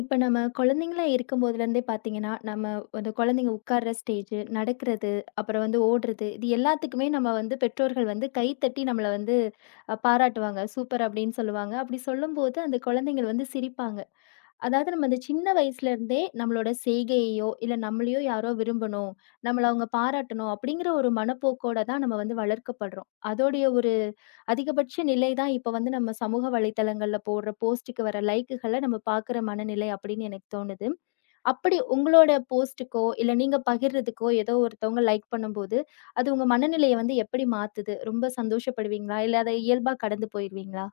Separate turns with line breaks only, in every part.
இப்ப நம்ம குழந்தைங்களா இருக்கும்போதுலேருந்தே பார்த்தீங்கன்னா, நம்ம அந்த குழந்தைங்க உட்கார்ற ஸ்டேஜு, நடக்கிறது, அப்புறம் வந்து ஓடுறது, இது எல்லாத்துக்குமே நம்ம வந்து பெற்றோர்கள் வந்து கைத்தட்டி நம்மள வந்து பாராட்டுவாங்க. "சூப்பர்" அப்படின்னு சொல்லுவாங்க. அப்படி சொல்லும்போது அந்த குழந்தைங்கள் வந்து சிரிப்பாங்க. அதாவது நம்ம அந்த சின்ன வயசுல இருந்தே நம்மளோட செய்கையையோ, இல்ல நம்மளையோ யாரோ விரும்பணும். நம்மள அவங்க பாராட்டணும் அப்படிங்கிற ஒரு மனப்போக்கோட தான் நம்ம வந்து வளர்க்கப்படுறோம். அதோடைய ஒரு அதிகபட்ச நிலை தான் இப்ப வந்து நம்ம சமூக வலைத்தளங்கள்ல போடுற போஸ்ட்டுக்கு வர லைக்குகள நம்ம பார்க்குற மனநிலை அப்படின்னு எனக்கு தோணுது. அப்படி உங்களோட போஸ்ட்டுக்கோ, இல்ல நீங்க பகிர்றதுக்கோ ஏதோ ஒருத்தவங்க லைக் பண்ணும்போது, அது உங்க மனநிலைய வந்து எப்படி மாத்துது? ரொம்ப சந்தோஷப்படுவீங்களா? இல்ல அத இயல்பா கடந்து போயிருவீங்களா?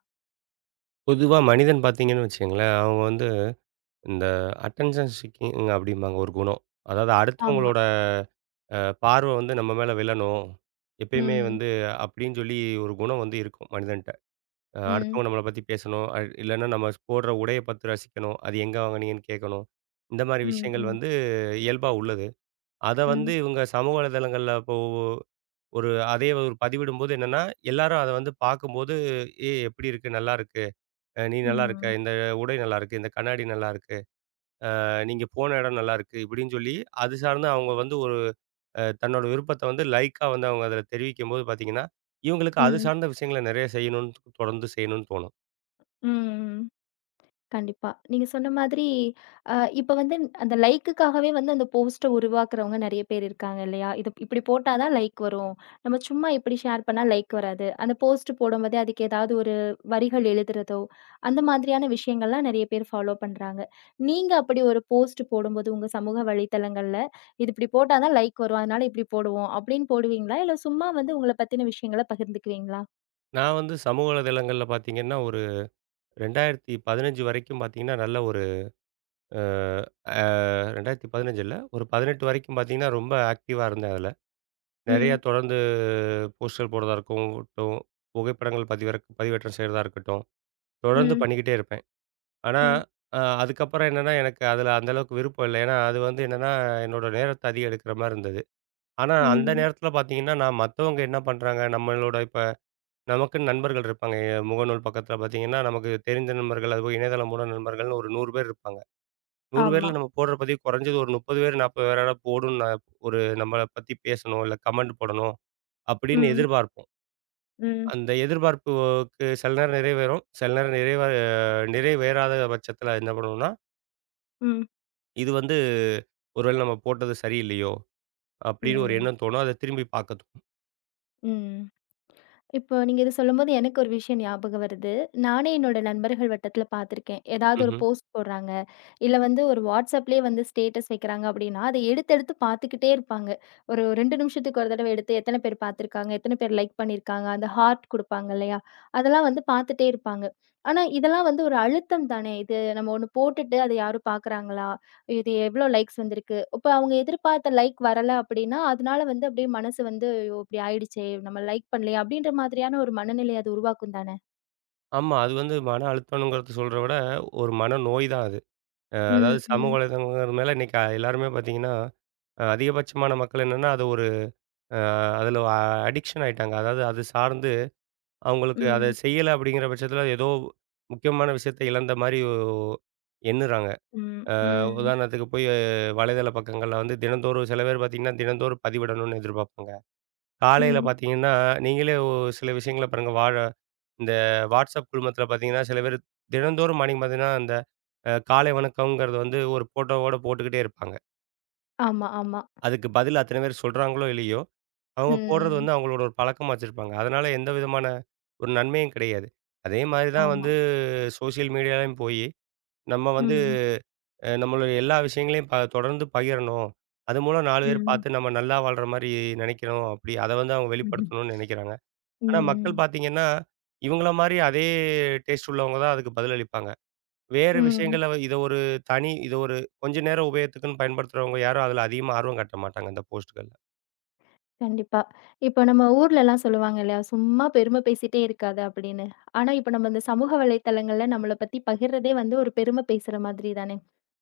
பொதுவா மனிதன் பார்த்தீங்கன்னு வச்சுக்கங்களேன், அவங்க வந்து இந்த அட்டென்ஷன் ஸ்கிக்கிங் அப்படிம்பாங்க ஒரு குணம். அதாவது
ஆமா.
அடுத்தவங்களோட அ பார்வை வந்து நம்ம மேல விழணும். எப்பயுமே
ம்.
வந்து அப்படின்னு சொல்லி ஒரு குணம் வந்து இருக்கும் மனிதன்ட்ட.
ம்.
அடுத்தவங்க நம்மள பத்தி பேசணும். இல்லன்னா நம்ம போடுற உடைய பார்த்து ரசிக்கணும். அது எங்க வாங்குனீங்கன்னு கேட்கணும். இந்த மாரி
ம்.
விஷயங்கள்
ம்.
வந்து இயல்பா உள்ளது. அத வந்து
ம்.
இவங்க சமூக வலைதளங்கள்ல இப்போ ஒரு அதே ஒரு பதிவிடும்போது என்னன்னா, எல்லாரும் அத வந்து பார்க்கும்போது, "ஏய் எப்படி இருக்கு? நல்லா இருக்கு." நீ நல்லாருக்க,
ம்.
இந்த உடை நல்லாருக்கு, இந்த கண்ணாடி நல்லாருக்கு, நீங்க போன இடம் நல்லாருக்கு, இப்படின்னு சொல்லி அது சார்ந்து அவங்க வந்து ஒரு தன்னோட விருப்பத்த வந்து லைக்கா வந்து அவங்க அதில தெரிவிக்கும்போது பார்த்தீங்கன்னா, இவங்களுக்கு அது
ம்.
சார்ந்த விஷயங்கள நிறைய செய்யணும்னு தொடர்ந்து செய்யணும்னு தோணும்.
ம். கண்டிப்பா. நீங்க சொன்ன மாதிரி, இப்ப வந்து அந்த லைக்குக்காகவே வந்து அந்த போஸ்ட்ட உருவாக்குறவங்க நெறைய பேர் இருக்காங்க இல்லையா? இது இப்படி போட்டா தான் லைக் வரும். நம்ம சும்மா இப்படி ஷேர் பண்ணா லைக் வராது. அந்த போஸ்ட் போடும்போதே அதுக்கு ஏதாவது ஒரு வரிகள் எழுதுறதோ, அந்த மாதிரியான விஷயங்கள்லாம் நெறைய பேர் ஃபாலோ பண்றாங்க. நீங்க அப்படி ஒரு போஸ்ட் போடும்போது உங்க சமூக வலைத்தளங்கள்ல, "இது இப்படி போட்டா தான் லைக் வரும். அதனால இப்படி போடுவோம்." அப்படின்னு போடுவீங்களா? இல்ல சும்மா வந்து உங்கள பத்தின விஷயங்கள பகிர்ந்துக்குவீங்களா?
நான் வந்து சமூக வலைதளங்கள்ல பார்த்தீங்கன்னா, ஒரு 2015 வரைக்கும் பார்த்தீங்கன்னா, நல்ல ஒரு அ அ 2015 இல்ல, ஒரு 18 வரைக்கும் பார்த்தீங்கன்னா, ரொம்ப ஆக்டிவா இருந்தேன் அதில. நிறையா
ம்.
தொடர்ந்து போஸ்டல் போடுறதா இருக்கட்டும், புகைப்படங்கள் பதிவேற்றம் செய்றதா இருக்கட்டும், தொடர்ந்து
ம்.
பண்ணிக்கிட்டே இருப்பேன். ஆனா,
ம்.
அதுக்கப்புறம் என்னன்னா, எனக்கு அதுல அந்த அளவுக்கு விருப்பம் இல்ல. ஏன்னா, அது வந்து என்னன்னா, என்னோட நேரத்த அதிகம் எடுக்கிற மாரி இருந்தது. ஆனா, அந்த
ம்.
நேரத்துல பாத்தீங்கன்னா, நான் மத்தவங்க என்ன பண்றாங்க, நம்மளோட இப்ப நமக்குன்னு நண்பர்கள் இருப்பாங்க. முகநூல் பக்கத்துல பாத்தீங்கன்னா, நமக்கு தெரிஞ்ச நண்பர்கள், அதுபோக இணையதளம் மூலம் நண்பர்கள்னு ஒரு 100 பேர் இருப்பாங்க. 100
ஆமா.
பேர்ல நம்ம போடுற பதிவு குறைஞ்சது ஒரு 30 பேர், 40 பேராவது போடும்ன்னு நான் ஒரு நம்மள பத்தி பேசணும், இல்ல கமெண்ட் போடணும் அப்படின்னு
ம்.
எதிர்பார்ப்போம்.
ம்.
அந்த எதிர்பார்ப்புக்கு சில நேரம் நிறைவேறும், சில நேரம் நிறைவேறாத பட்சத்துல என்ன பண்ணுவோம்னா
ம்.
இது வந்து ஒரு வேளை நம்ம போட்டது சரியில்லையோ! அப்பிடின்னு ஒரு
ம்.
எண்ணம் தோணும். அத திரும்பி பார்க்க தோணும்.
ம். இப்போ நீங்க இத சொல்லும்போது எனக்கு ஒரு விஷயம் ஞாபகம் வருது. நானே என்னோட நண்பர்கள் வட்டத்தில பார்த்துருக்கேன். ஏதாவது ஒரு
ம்ஹ்ம்.
போஸ்ட் போடுறாங்க. இல்ல வந்து ஒரு WhatsAppலயே வந்து ஸ்டேட்டஸ் வைக்கிறாங்க அப்படின்னா, அத எடுத்து எடுத்து பார்த்துக்கிட்டே இருப்பாங்க. ஒரு 2 நிமிஷத்துக்கு ஒரு தடவ எடுத்து எத்தன பேர் பார்த்துருக்காங்க, எத்தன பேர் லைக் பண்ணியிருக்காங்க, அந்த ஹார்ட் குடுப்பாங்க இல்லையா? அதெல்லாம் வந்து பார்த்துட்டே இருப்பாங்க. ஆனா இதெல்லாம் வந்து ஒரு அழுத்தம் தானே! இது நம்ம ஒண்ணு போட்டுட்டு அத யாரும் பார்க்குறாங்களா? இது எவ்ளோ லைக்ஸ் வந்திருக்கு. இப்ப அவங்க எதிர்பார்த்த லைக் வரல அப்டின்னா, அதனால வந்து அப்டியே மனசு வந்து ஐயோ! இப்டி ஆயிடுச்சே! நம்ம லைக் பண்ணலையே! அப்டின்ற மாதிரியான ஒரு மனநிலை அது உருவாக்கும் தானே.
ஆமா. அது வந்து மன அழுத்தம்ங்கிறது சொல்றத விட, ஒரு மனநோய் தான் அது.
ம்,
அதாவது சமூக
ம்,
வலைதளங்கிறது மேல இன்னக்கி எல்லாருமே பார்த்தீங்கன்னா, அதிகபட்சமான மக்கள் என்னன்னா, அது ஒரு அ அதில அடிக்ஷன் ஆயிட்டாங்க. அதாவது அது சார்ந்து அவுங்களுக்கு அத
ம்,
செய்யல அப்பிடிங்கிற பட்சத்தில ஏதோ முக்கியமான விஷயத்த இழந்தமாரி எண்ணுறாங்க.
ம், ம்,
உதாரணத்துக்கு போய் வலைதள பக்கங்கள்ல வந்து தினந்தோறும் சில பேர் பார்த்தீங்கன்னா, தினந்தோறும் பதிவிடணுன்னு எதிர்பார்ப்பாங்க. காலையில
ம்.
பார்த்தீங்கன்னா, நீங்களே சில விஷயங்கள பாருங்க. இந்த WhatsApp குழுமத்தில பார்த்தீங்கன்னா, சில பேர் தினந்தோறும் மார்னிங் பார்த்தீங்கன்னா, அந்த காலை வணக்கம்ங்கிறது வந்து ஒரு ஃபோட்டோவோட போட்டுக்கிட்டே இருப்பாங்க.
ஆமா, ஆமா.
அதுக்கு பதில் அத்தன பேர் சொல்றாங்களோ இல்லையோ, அவங்க
ம்,
போடுறது
ம்.
வந்து அவங்களோட ஒரு பழக்கமா வச்சிருப்பாங்க. அதனால எந்த விதமான ஒரு நன்மையும் கிடையாது. அதே மாரி தான்
ஆமா.
வந்து சோசியல் மீடியாலயும் போயி, நம்ம வந்து
ம்,
நம்மளோட எல்லா விஷயங்களையும் தொடர்ந்து பகிரணும். அது மூலம் 4 பேர்
ம்,
பார்த்து நம்ம நல்லா வாழ்ற மாரி நினைக்கிறோம். அப்படி அத வந்து அவங்க
ம்ஹ்ம்.
வெளிப்படுத்தணும்னு நினைக்கிறாங்க. ஆனா மக்கள்
ம்,
பார்த்தீங்கன்னா, இவங்கள மாரி அதே டேஸ்ட் உள்ளவங்க தான் அதுக்கு பதிலளிப்பாங்க. வேறு
ம்.
விஷயங்கள்ல வ இத ஒரு தனி இத ஒரு கொஞ்ச நேரம் உபயோகத்துக்குன்னு பயன்படுத்துறவங்க யாரும் அதில அதிகமா ஆர்வம் காட்ட மாட்டாங்க, இந்த போஸ்ட்டுகள்ல.
கண்டிப்பா. இப்ப நம்ம ஊர்லலாம் சொல்லுவாங்க இல்லையா? சும்மா பெருமை பேசிட்டே இருக்காத அப்டின்னு. ஆனா இப்ப நம்ம இந்த சமூக வலைத்தளங்கள்ல நம்மள பத்தி பகிர்றதே வந்து ஒரு பெருமை பேசுற மாதிரி தானே.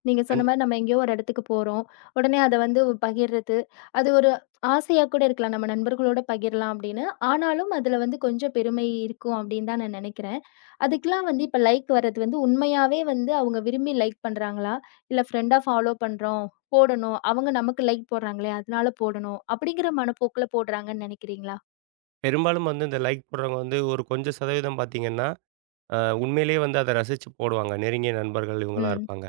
நீங்க
அன்
சொன்ன மாரி நம்ம எங்கேயோ ஒரு இடத்துக்கு போறோம். உடனே அத வந்து பகிர்றது. அது ஒரு ஆசையா கூட இருக்கலாம். நம்ம நண்பர்களோட பகிரலாம் அப்படின்னு. ஆனாலும் அதுல வந்து கொஞ்சம் பெருமை இருக்கும் அப்படின்னு தான் நான் நெனைக்கிறேன். அதுக்கெல்லாம் வந்து இப்ப லைக் வர்றது வந்து உண்மையாவே வந்து அவங்க விரும்பி லைக் பண்றாங்களா? இல்ல ஃப்ரெண்டா ஃபாலோ பண்றோம், போடணும். அவங்க நமக்கு லைக் போடுறாங்களே அதனால போடணும். அப்படிங்கிற மனப்போக்குல போடுறாங்கன்னு நெனைக்கிறீங்களா?
பெரும்பாலும் வந்து இந்த லைக் போடுறவங்க வந்து ஒரு கொஞ்சம் சதவீதம் பார்த்தீங்கன்னா, அ உண்மையிலேயே வந்து அத ரசிச்சு போடுவாங்க. நெருங்கிய நண்பர்கள் இவங்களா
ம்.
இருப்பாங்க.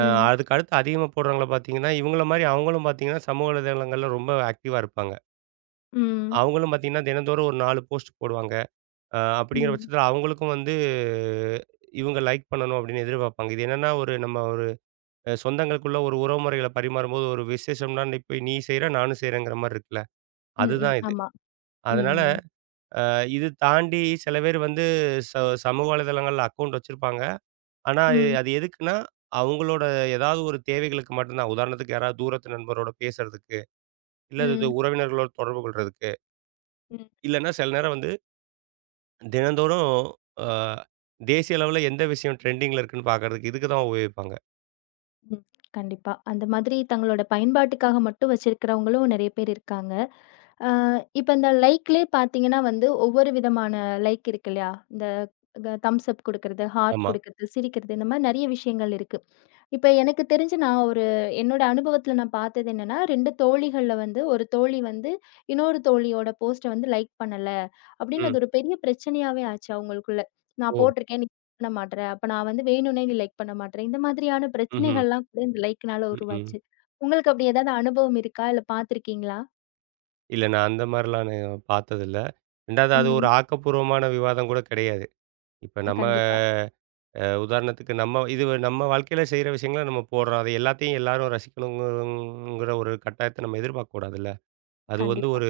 அ
ம்.
அதுக்கு அடுத்து அதிகமா போடுறவங்கள பார்த்தீங்கன்னா, இவங்கள மாரி அவங்களும் பார்த்தீங்கன்னா, சமூக வலைதளங்கள்ல ரொம்ப ஆக்டிவா இருப்பாங்க.
ம்.
அவங்களும் பார்த்தீங்கன்னா, தினந்தோறும் ஒரு 4 போஸ்ட் போடுவாங்க. அப்படிங்கிற
ம்.
பட்சத்தில அவங்களுக்கும் வந்து இவங்க லைக் பண்ணணும் அப்படின்னு எதிர்பார்ப்பாங்க. இது என்னன்னா ஒரு நம்ம ஒரு சொந்தங்களுக்குள்ள ஒரு உறவு முறைகள பரிமாறும்போது ஒரு விசேஷம்னா, நீ போய் நீ செய்ற, நானும் செய்றேங்கிற மாரி இருக்குல்ல.
ம்.
அதுதான்
ம்.
இது.
ஆமா.
அதனால
ம்.
இது தாண்டி சில பேர் வந்து ச சமூக வலைதளங்கள்ல அக்கவுண்ட் வச்சிருப்பாங்க. ஆனா அது
ம்.
அது எதுக்குன்னா, அவங்களோட ஏதாவது ஒரு தேவைகளுக்கு மட்டும்தான். உதாரணத்துக்கு யாராவது தூரத்து நண்பரோட பேசுறதுக்கு, இல்ல இது
ம்.
உறவினர்களோட தொடர்பு கொள்றதுக்கு,
ம்.
இல்லன்னா சில நேரம் வந்து தினந்தோறும் அ தேசிய அளவுல எந்த விஷயம் ட்ரெண்டிங்ல இருக்குன்னு பார்க்கறதுக்கு இதுக்கு தான் உபயோகிப்பாங்க.
ம். கண்டிப்பா. அந்த மாதிரி தங்களோட பயன்பாட்டுக்காக மட்டும் வச்சிருக்கிறவங்களும் நெறைய பேர் இருக்காங்க. அ இப்ப இந்த லைக்லயே பார்த்தீங்கன்னா வந்து, ஒவ்வொரு விதமான லைக் இருக்கு இல்லையா? இந்த தம்ஸ் அப் குடுக்கறது, ஹார்ட்
ஆமா.
குடுக்கறது, சிரிக்கிறது இந்த மாரி நெறைய விஷயங்கள் இருக்கு. இப்ப எனக்கு தெரிஞ்சு நான் ஒரு என்னோட அனுபவத்துல நான் பார்த்தது என்னன்னா, 2 தோழிகள்ல வந்து ஒரு தோழி வந்து இன்னொரு தோழியோட போஸ்ட்ட வந்து லைக் பண்ணல. அப்படின்னு
ம்.
அது ஒரு பெரிய பிரச்சனையாவே ஆச்சு அவங்களுக்குள்ள. நான்
ஓ!
போட்டிருக்கேன். நீ like பண்ண மாட்ற. அப்ப நான் வந்து வேணும்னே நீ லைக் பண்ண மாட்ற. இந்த மாதிரியான
ம்ஹ்ம்.
பிரச்சனைகள்லாம் கூட இந்த லைக்னால
ம்ஹ்ம்.
உருவாச்சு. உங்களுக்கு அப்படி ஏதாவது அனுபவம் இருக்கா? இல்ல பார்த்துருக்கீங்களா?
இல்ல நான் அந்த மாரிலாம் நான் பார்த்ததில்ல. 2வது அது ஒரு
ம்.
ஆக்கப்பூர்வமான விவாதம் கூட கிடையாது. இப்ப நம்ம
கண்டிப்பா,
உதாரணத்துக்கு நம்ம இது நம்ம வாழ்க்கையில செய்ற விஷயங்கள நம்ம போடுறோம். அது எல்லாத்தையும் எல்லாரும் ரசிக்கணுங்கிற ஒரு கட்டாயத்த நம்ம எதிர்பார்க்க கூடாதுல்ல. அது வந்து
கண்டிப்பா.
ஒரு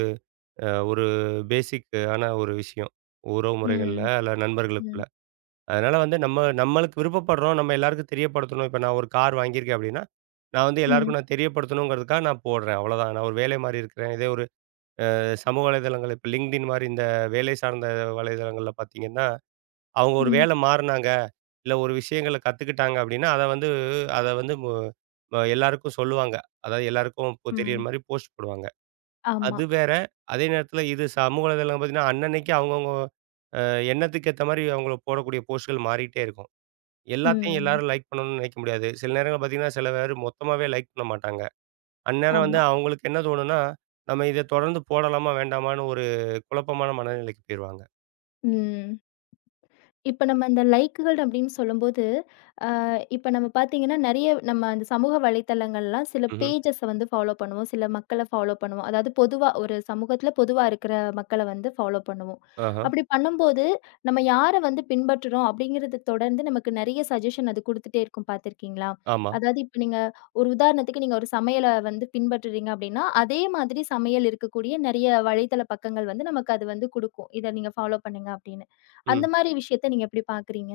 அ ஒரு பேசிக்கான ஒரு விஷயம். உறவு முறைகள்ல
ம்.
அல்ல நண்பர்களுக்குள்ள.
ம்.
அதனால வந்து நம்ம நம்மளுக்கு விருப்பப்படுறோம், நம்ம எல்லாருக்கும் தெரியப்படுத்தணும். இப்ப நான் ஒரு கார் வாங்கியிருக்கேன் அப்டின்னா, நான் வந்து
ம்.
எல்லாருக்கும் நான் தெரியப்படுத்தணுங்கிறதுக்காக நான் போடுறேன். அவ்வளோதான். நான் ஒரு வேலை மாரி இருக்கிறேன். இதே ஒரு சமூக வலைதளங்கள் இப்ப LinkedIn மாரி இந்த வேலை சார்ந்த வலைதளங்கள்ல பார்த்தீங்கன்னா, அவங்க ஒரு
ம்.
வேலை மாறுனாங்க, இல்ல ஒரு விஷயங்கள கத்துக்கிட்டாங்க அப்டின்னா, அத வந்து அத வந்து மு அ எல்லாருக்கும் சொல்லுவாங்க. அதாவது எல்லாருக்கும் இப்போ தெரியிற
ம்.
மாரி போஸ்ட் போடுவாங்க.
ஆமா.
அது வேற. அதே நேரத்தில இது சமூக வலைதளம் பார்த்தீங்கன்னா, அன்னன்னைக்கு அவங்கவங்க எண்ணத்துக்கு ஏத்த மாரி அவங்கள போடக்கூடிய போஸ்ட்கள் மாறிட்டே இருக்கும். எல்லாத்தையும்
ம்.
எல்லாரும் லைக் பண்ணணும்னு நினைக்க முடியாது. சில நேரங்கள்ல பார்த்தீங்கன்னா, சில பேர் மொத்தமாவே லைக் பண்ண மாட்டாங்க. அந்நேரம் வந்து
ஆமா.
அவங்களுக்கு என்ன தோணும்னா, நம்ம இத தொடர்ந்து போடலாமா? வேண்டாமான்னு ஒரு குழப்பமான மனநிலைக்கு போயிருவாங்க.
ம். இப்ப நம்ம இந்த லைக்குகள் அப்படின்னு சொல்லும்போது இப்ப நம்ம பார்த்தீங்கன்னா, நெறைய நம்ம அந்த சமூக வலைத்தளங்கள்லாம் சில
ம்ஹ்ம்.
பேஜஸ் வந்து ஃபாலோ பண்ணுவோம். சில மக்கள ஃபாலோ பண்ணுவோம். அதாவது பொதுவா ஒரு சமூகத்துல பொதுவா இருக்கிற மக்கள வந்து ஃபாலோ பண்ணுவோம்.
ஆஹா.
அப்படி பண்ணும்போது, நம்ம யார வந்து பின்பற்றுறோம் அப்படிங்கிறத தொடர்ந்து நமக்கு நெறைய சஜஷன் அது குடுத்துட்டே இருக்கும் பார்த்திருக்கீங்களா?
ஆமா.
அதாவது இப்ப நீங்க ஒரு உதாரணத்துக்கு நீங்க ஒரு சமையல வந்து பின்பற்றுறீங்க அப்படின்னா, அதே மாதிரி சமையல் இருக்கக்கூடிய நெறைய வலைத்தள பக்கங்கள் வந்து நமக்கு அது வந்து குடுக்கும். இத நீங்க ஃபாலோ பண்ணுங்க அப்படின்னு. அந்த
ம்.
மாரி விஷயத்த நீங்க எப்படி பார்க்குறீங்க?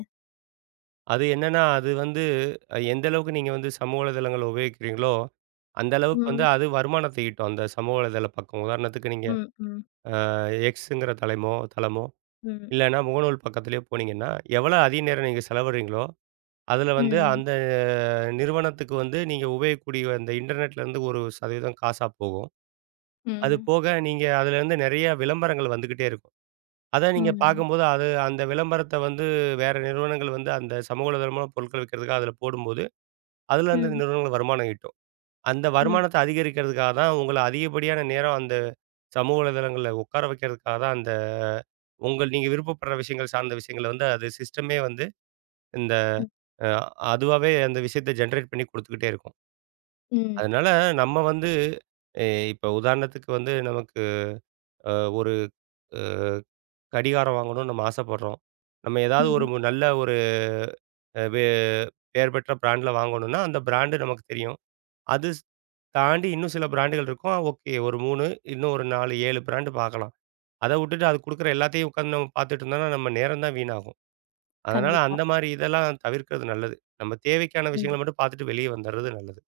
அது என்னன்னா, அது வந்து எந்த அளவுக்கு நீங்க வந்து சமூக வலைதளங்கள உபயோகிக்கிறீங்களோ, அந்த அளவுக்கு வந்து
ம்.
அது வருமானத்த ஈட்டும். அந்த சமூக வலைதள பக்கம். உதாரணத்துக்கு நீங்க
ம், ம்,
அ எக்ஸுங்கிற தலைமோ தளமோ,
ம்.
இல்லன்னா முகநூல் பக்கத்திலேயோ போனீங்கன்னா, எவ்வளோ அதிக நேரம் நீங்க செலவிடுறீங்களோ அதுல வந்து
ம்.
அந்த நிறுவனத்துக்கு வந்து நீங்க உபயோகிக்கக்கூடிய அந்த இன்டர்நெட்ல இருந்து ஒரு சதவீதம் காசா போகும். அது
ம்.
போக நீங்க அதுல இருந்து நிறைய விளம்பரங்கள் வந்துகிட்டே இருக்கும். அத நீங்க
ம்.
பார்க்கும்போது அது அந்த விளம்பரத்த வந்து வேற நிறுவனங்கள் வந்து அந்த சமூக வலைதளமா பொருட்கள் விக்கிறதுக்காக அதுல போடும்போது, அதுலருந்து இந்த
ம்.
நிறுவனங்கள் வருமானம் ஈட்டும். அந்த
ம்.
வருமானத்த அதிகரிக்கிறதுக்காக தான் உங்கள அதிகப்படியான நேரம் அந்த சமூக வலைதளங்கள்ல உட்கார வைக்கிறதுக்காக தான் அந்த உங்கள் நீங்க விருப்பப்படுற விஷயங்கள் சார்ந்த விஷயங்கள வந்து அது சிஸ்டமே வந்து இந்த
ம்.
அ அதுவாவே அந்த விஷயத்த ஜெனரேட் பண்ணி குடுத்துக்கிட்டே இருக்கும்.
ம்.
அதனால நம்ம வந்து எ இப்ப உதாரணத்துக்கு வந்து நமக்கு அ ஒரு அ கடிகாரம் வாங்கணும்னு நம்ம ஆசைப்படுறோம். நம்ம ஏதாவது ஒரு
ம்.
நல்ல ஒரு அ வே பெயர் பெற்ற பிராண்ட்ல வாங்கணும்னா, அந்த பிராண்டு நமக்கு தெரியும். அது தாண்டி இன்னும் சில பிராண்டுகள் இருக்கும். ஓகே ஒரு 3 இன்னும் ஒரு 4, 7 பிராண்டு பார்க்கலாம். அத விட்டுட்டு அது குடுக்குற எல்லாத்தையும் உட்காந்து நம்ம பார்த்துட்டு இருந்தோம்னா, நம்ம நேரம் தான் வீணாகும். அதனால
கண்டிப்பா.
அந்த மாரி இதெல்லாம் தவிர்க்கிறது நல்லது. நம்ம தேவைக்கான
ம்.
விஷயங்கள மட்டும் பார்த்துட்டு வெளியே வந்துர்றது நல்லது.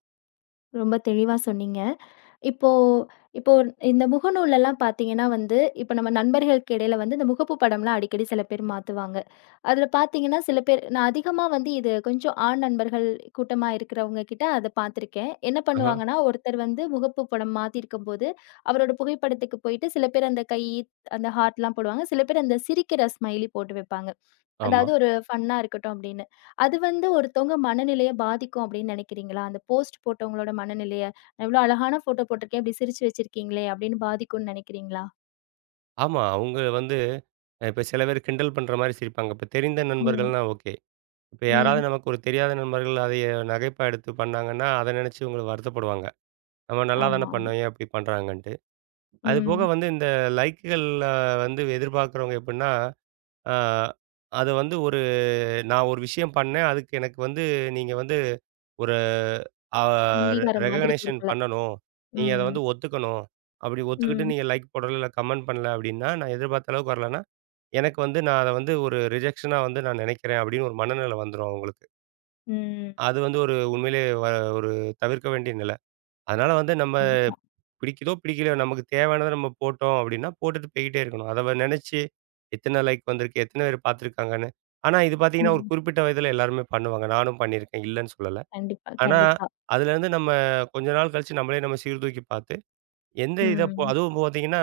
ரொம்ப தெளிவா சொன்னீங்க. இப்போ இப்போ இந்த முகநூல்லலாம் பார்த்தீங்கன்னா வந்து, இப்ப நம்ம நண்பர்களுக்கு இடையில வந்து இந்த முகப்பு படம்லாம் அடிக்கடி சில பேர் மாத்துவாங்க. அதுல பார்த்தீங்கன்னா, சில பேர் நான் அதிகமா வந்து இது கொஞ்சம் ஆண் நண்பர்கள் கூட்டமா இருக்கிறவங்க கிட்ட அத பார்த்துருக்கேன். என்ன
ஆஹ.
பண்ணுவாங்கன்னா, ஒருத்தர் வந்து முகப்பு படம் மாத்தியிருக்கும்போது, அவரோட புகைப்படத்துக்கு போயிட்டு சில பேர் அந்த கை, அந்த ஹார்ட்லாம் போடுவாங்க. சில பேர் அந்த சிரிக்கிற ஸ்மைலி போட்டு வைப்பாங்க.
ஆமா.
அதாவது ஒரு ஃபன்னா இருக்கட்டும் அப்படின்னு. அது வந்து ஒருத்தவங்க மனநிலைய பாதிக்கும் அப்படின்னு நினைக்கிறீங்களா? அந்த போஸ்ட் போட்டவங்களோட மனநிலைய, "நான் இவ்ளோ அழகான ஃபோட்டோ போட்டிருக்கேன், இப்படி சிரிச்சு வச்சிருக்கீங்களே!" அப்படின்னு பாதிக்கும்னு நினைக்கிறீங்களா?
ஆமா. அவங்க வந்து இப்ப சில பேர் கிண்டல் பண்ற மாரி சிரிப்பாங்க. இப்ப தெரிந்த
ம்.
நண்பர்கள்னா ஓகே. இப்ப யாராவது
ம்.
நமக்கு ஒரு தெரியாத நண்பர்கள் அதைய நகைப்பா எடுத்து பண்ணாங்கன்னா, அத நினைச்சு இவங்க வருத்தப்படுவாங்க. நம்ம நல்லா தானே
ஆமா, ஆமா.
பண்ணோம், ஏன் இப்படி பண்றாங்கன்ட்டு. அதுபோக
ம்.
வந்து இந்த லைக்குகள்ல வந்து எதிர்பார்க்குறவங்க எப்படின்னா, ஆ அது வந்து ஒரு நான் ஒரு விஷயம் பண்ணேன். அதுக்கு எனக்கு வந்து நீங்க வந்து ஒரு ஆ
அங்கீகாரம் மாதிரி
ரெகக்னேஷன்
குடுக்கல.
பண்ணணும். நீங்க அத
ம்.
வந்து ஒத்துக்கணும். அப்படி ஒத்துக்கிட்டு
ம்.
நீங்க லைக் போடல, இல்ல கமெண்ட் பண்ணல அப்படின்னா, நான் எதிர்பார்த்த அளவுக்கு வரலன்னா எனக்கு வந்து நான் அத வந்து ஒரு ரிஜெக்ஷனா வந்து நான் நினைக்கிறேன் அப்படின்னு ஒரு மனநிலை வந்துரும் அவங்களுக்கு.
ம்.
அது வந்து ஒரு உண்மையிலேயே ஒரு தவிர்க்க வேண்டிய நிலை. அதனால வந்து நம்ம
கண்டிப்பா.
பிடிக்குதோ, பிடிக்கலையோ நமக்கு தேவையானத நம்ம போட்டோம் அப்படின்னா, போட்டுட்டு போய்க்கிட்டே இருக்கணும். அத நினைச்சு எத்தனை லைக் வந்திருக்கு, எத்தனை பேர் பார்த்துருக்காங்கன்னு. ஆனா இது பார்த்தீங்கன்னா, ஒரு
ம்.
குறிப்பிட்ட வயதில எல்லாருமே பண்ணுவாங்க. நானும் பண்ணியிருக்கேன். இல்லன்னு சொல்லல.
கண்டிப்பா,
ஆனா,
கண்டிப்பா.
அதுலேருந்து நம்ம கொஞ்ச நாள் கழிச்சு நம்மளே நம்ம சீர்தூக்கி பார்த்து எந்த இத போ
ம்.
அதுவும் பார்த்தீங்கன்னா,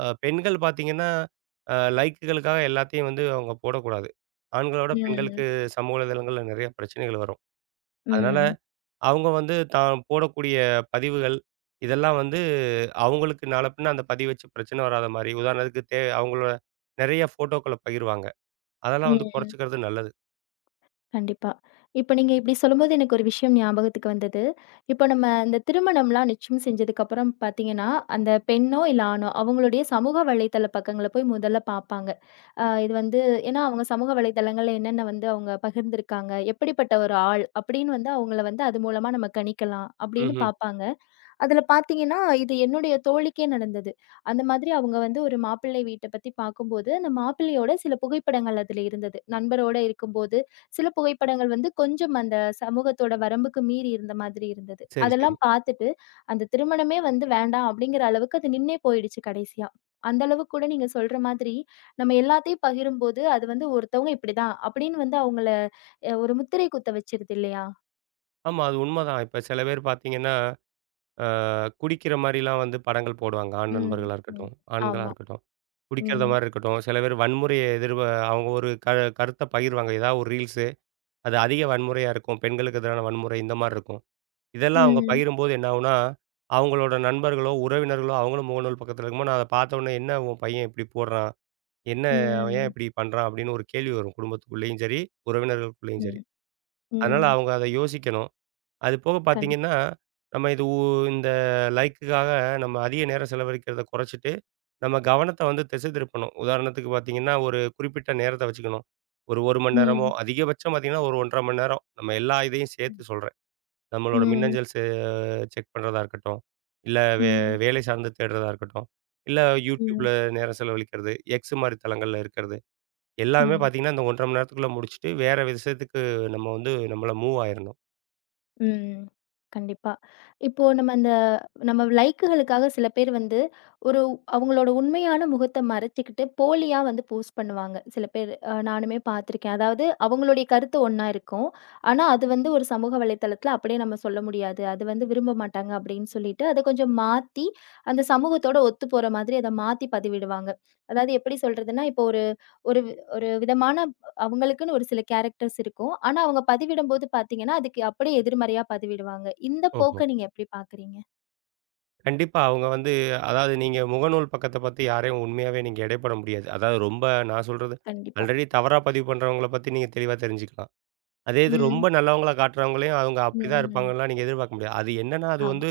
பெண்கள் பார்த்தீங்கன்னா, லைக்குகளுக்காக எல்லாத்தையும் வந்து அவங்க போடக்கூடாது. ஆண்களோட பெண்களுக்கு
ம்.
சமூக வலைதளங்கள்ல நெறைய பிரச்சனைகள் வரும். அதனால
ம்.
அவங்க வந்து தான் போடக்கூடிய பதிவுகள், இதெல்லாம் வந்து அவங்களுக்கு நாளப்பின்ன அந்த பதிவு வச்சு பிரச்சனை வராத மாரி, உதாரணத்துக்கு அவங்களோட நெறைய ஃபோட்டோக்கள பகிர்வாங்க. அதெல்லாம் வந்து
ம்.
குறைச்சுக்கிறது நல்லது.
கண்டிப்பா. இப்ப நீங்க இப்படி சொல்லும்போது எனக்கு ஒரு விஷயம் ஞாபகத்துக்கு வந்தது. இப்ப நம்ம இந்த திருமணம்லாம் நிச்சயம் செஞ்சதுக்கப்புறம் பார்த்தீங்கன்னா, அந்த பெண்ணோ இல்ல ஆணோ அவங்களுடைய சமூக வலைதள பக்கங்கள போய் முதல்ல பார்ப்பாங்க. இது வந்து ஏன்னா அவங்க சமூக வலைதளங்கள்ல என்னென்ன வந்து அவங்க பகிர்ந்திருக்காங்க, எப்படிப்பட்ட ஒரு ஆள் அப்படின்னு வந்து அவங்கள வந்து அது மூலமா நம்ம கணிக்கலாம் அப்படின்னு
ம்ஹ்ம்.
பார்ப்பாங்க. அதுல பார்த்தீங்கன்னா, இது என்னுடைய தோழிக்கே நடந்தது. அந்த மாதிரி அவங்க வந்து ஒரு மாப்பிள்ளை வீட்ட பத்தி பார்க்கும்போது, அந்த மாப்பிள்ளையோட சில புகைப்படங்கள் அதுல இருந்தது. நண்பரோட இருக்கும்போது, சில புகைப்படங்கள் வந்து கொஞ்சம் அந்த சமூகத்தோட வரம்புக்கு மீறி இருந்த மாதிரி இருந்தது.
சரி, சரி.
அதெல்லாம் பார்த்துட்டு, அந்த திருமணமே வந்து வேண்டாம் அப்படிங்கிற அளவுக்கு அது நின்னே போயிடுச்சு கடைசியா. அந்த அளவுக்கு கூட நீங்க சொல்ற மாதிரி, நம்ம எல்லாத்தையும் பகிரும்போது, அது வந்து ஒருத்தவங்க இப்படிதான் அப்படின்னு வந்து அவங்கள ஒரு முத்திரை குத்த வச்சிருது இல்லையா?
ஆமா, அது உண்மதான். இப்ப சில பேர் பார்த்தீங்கன்னா, அ குடிக்கிற மாரிலாம் வந்து படங்கள் போடுவாங்க. ஆண்
ம்,
நண்பர்களா
ம்.
இருக்கட்டும், ஆண்களா
ஆமா.
இருக்கட்டும். குடிக்கிறத
ம்,
மாரி இருக்கட்டும். சில பேர் வன்முறைய எதிர் அவங்க ஒரு கருத்த பகிர்வாங்க. ஏதாவது ஒரு ரீல்ஸு, அது அதிக வன்முறையா இருக்கும். பெண்களுக்கு எதிரான வன்முறை இந்த மாரி இருக்கும். இதெல்லாம் அவங்க
ம்.
பகிரும்போது என்ன ஆகும்னா, அவங்களோட நண்பர்களோ, உறவினர்களோ அவங்களும் முகநூல் பக்கத்தில இருக்கும்போது, நான் அத பார்த்தோனே, "என்ன உன் பையன் இப்படி போடுறான்? என்ன அவன் ஏன்
ம்.
இப்படி பண்றான்?" அப்படின்னு ஒரு கேள்வி வரும். குடும்பத்துக்குள்ளேயும் சரி, உறவினர்களுக்குள்ளேயும் சரி.
ம்.
அதனால
ம்.
அவங்க அத யோசிக்கணும். அது போக
கண்டிப்
பார்த்தீங்கன்னா, நம்ம இது உ இந்த லைக்குக்காக நம்ம அதிக நேரம் செலவழிக்கிறத குறைச்சிட்டு, நம்ம கவனத்த வந்து திசை திருப்பணும். உதாரணத்துக்கு பார்த்தீங்கன்னா, ஒரு குறிப்பிட்ட நேரத்த வச்சுக்கணும். ஒரு 1 மணி நேரமோ,
ம்.
அதிகபட்சம் பார்த்தீங்கன்னா, ஒரு 1 1/2 மணி நேரம். நம்ம எல்லா இதையும்
ம்.
சேர்த்து சொல்றேன். நம்மளோட
ம்.
மின்னஞ்சல் செக் பண்றதா இருக்கட்டும், இல்ல
ம்.
வேலை சார்ந்து தேடுறதா இருக்கட்டும், இல்ல YouTubeல நேரம் செலவழிக்கிறது, X மாரி தளங்கள்ல இருக்கிறது. எல்லாமே
ம்.
பார்த்தீங்கன்னா, இந்த 1 1/2 மணி நேரத்துக்குள்ள முடிச்சுட்டு, வேற விஷயத்துக்கு நம்ம வந்து நம்மள மூவ் ஆயிரணும்.
ம். கண்டிப்பா. இப்போ நம்ம அந்த நம்ம லைக்குகளுக்காக சில பேர் வந்து ஒரு அவங்களோட உண்மையான முகத்த மறைச்சுக்கிட்டு போலியா வந்து போஸ்ட் பண்ணுவாங்க. சில பேர் நானுமே பார்த்துருக்கேன். அதாவது அவங்களுடைய கருத்து ஒண்ணா இருக்கும். ஆனா அது வந்து ஒரு சமூக வலைதளத்தில அப்படியே நம்ம சொல்ல முடியாது. அது வந்து விரும்ப மாட்டாங்க அப்படின்னு சொல்லிட்டு அத கொஞ்சம் மாத்தி அந்த சமூகத்தோட ஒத்துப்போற மாதிரி அத மாத்தி பதிவிடுவாங்க. அதாவது எப்படி சொல்றதுன்னா, இப்போ ஒரு ஒரு வி ஒரு விதமான அவங்களுக்குன்னு ஒரு சில கேரக்டர்ஸ் இருக்கும். ஆனா அவங்க பதிவிடும்போது பார்த்தீங்கன்னா, அதுக்கு அப்படியே எதிர்மறையா பதிவிடுவாங்க. இந்த
ஓஹோ!
போக்க நீங்க எப்படி பார்க்குறீங்க?
கண்டிப்பா. அவங்க வந்து அதாவது நீங்க முகநூல் பக்கத்த பத்தி யாரையும் உண்மையாவே நீங்க எடை போட முடியாது. அதாவது ரொம்ப நான் சொல்றது,
கண்டிப்பா.
ஆல்ரெடி தவறா பதிவு பண்றவங்கள பத்தி நீங்க தெளிவா தெரிஞ்சுக்கலாம். அதே இது
ம்.
ரொம்ப நல்லவங்களா காட்டுறவங்களையும் அவங்க அப்படிதான்
ம்.
இருப்பாங்கன்லாம் நீங்க எதிர்பார்க்க முடியாது. அது என்னன்னா, அது
ஆமா.
வந்து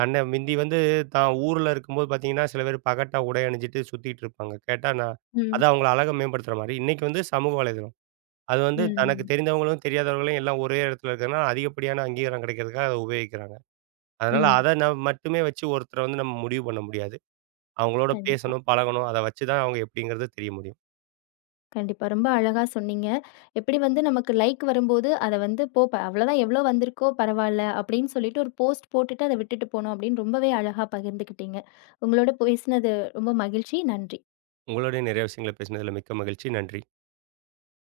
தன்னை மிந்தி வந்து தான் ஊர்ல இருக்கும்போது பார்த்தீங்கன்னா, சில பேர் பகட்டா உடை அணிஞ்சிட்டு சுத்திட்டு இருப்பாங்க. கேட்டா நான்
ம்.
அது அவங்கள அழக மேம்படுத்துற மாரி. இன்னைக்கு வந்து சமூக வலைதளம். அது வந்து
ம்.
தனக்கு
ம்.
தெரிந்தவங்களும், தெரியாதவர்களையும் எல்லாம் ஒரே இடத்துல இருக்கிறனால, அதிகப்படியான அங்கீகாரம் கிடைக்கிறதுக்காக அத உபயோகிக்கிறாங்க. அதனால
ம்.
அத மட்டுமே வச்சு ஒருத்தர வந்து நம்ம முடிவு பண்ண முடியாது. அவங்களோட
கண்டிப்பா.
பேசணும், பழகணும். அத வச்சு தான் அவங்க எப்படிங்கிறது தெரிய முடியும்.
கண்டிப்பா. ரொம்ப அழகா சொன்னீங்க. எப்படி வந்து நமக்கு லைக் வரும்போது அத வந்து போ ப அவ்வளோதான் எவ்வளோ வந்திருக்கோ பரவால்ல அப்படின்னு சொல்லிட்டு ஒரு போஸ்ட் போட்டுட்டு அத விட்டுட்டு போணும் அப்படின்னு ரொம்பவே அழகா பகிர்ந்துக்கிட்டீங்க. உங்களோட பேசினது ரொம்ப மகிழ்ச்சி. நன்றி.
உங்களோடயும் நிறைய விஷயங்கள பேசினதுல மிக்க மகிழ்ச்சி. நன்றி.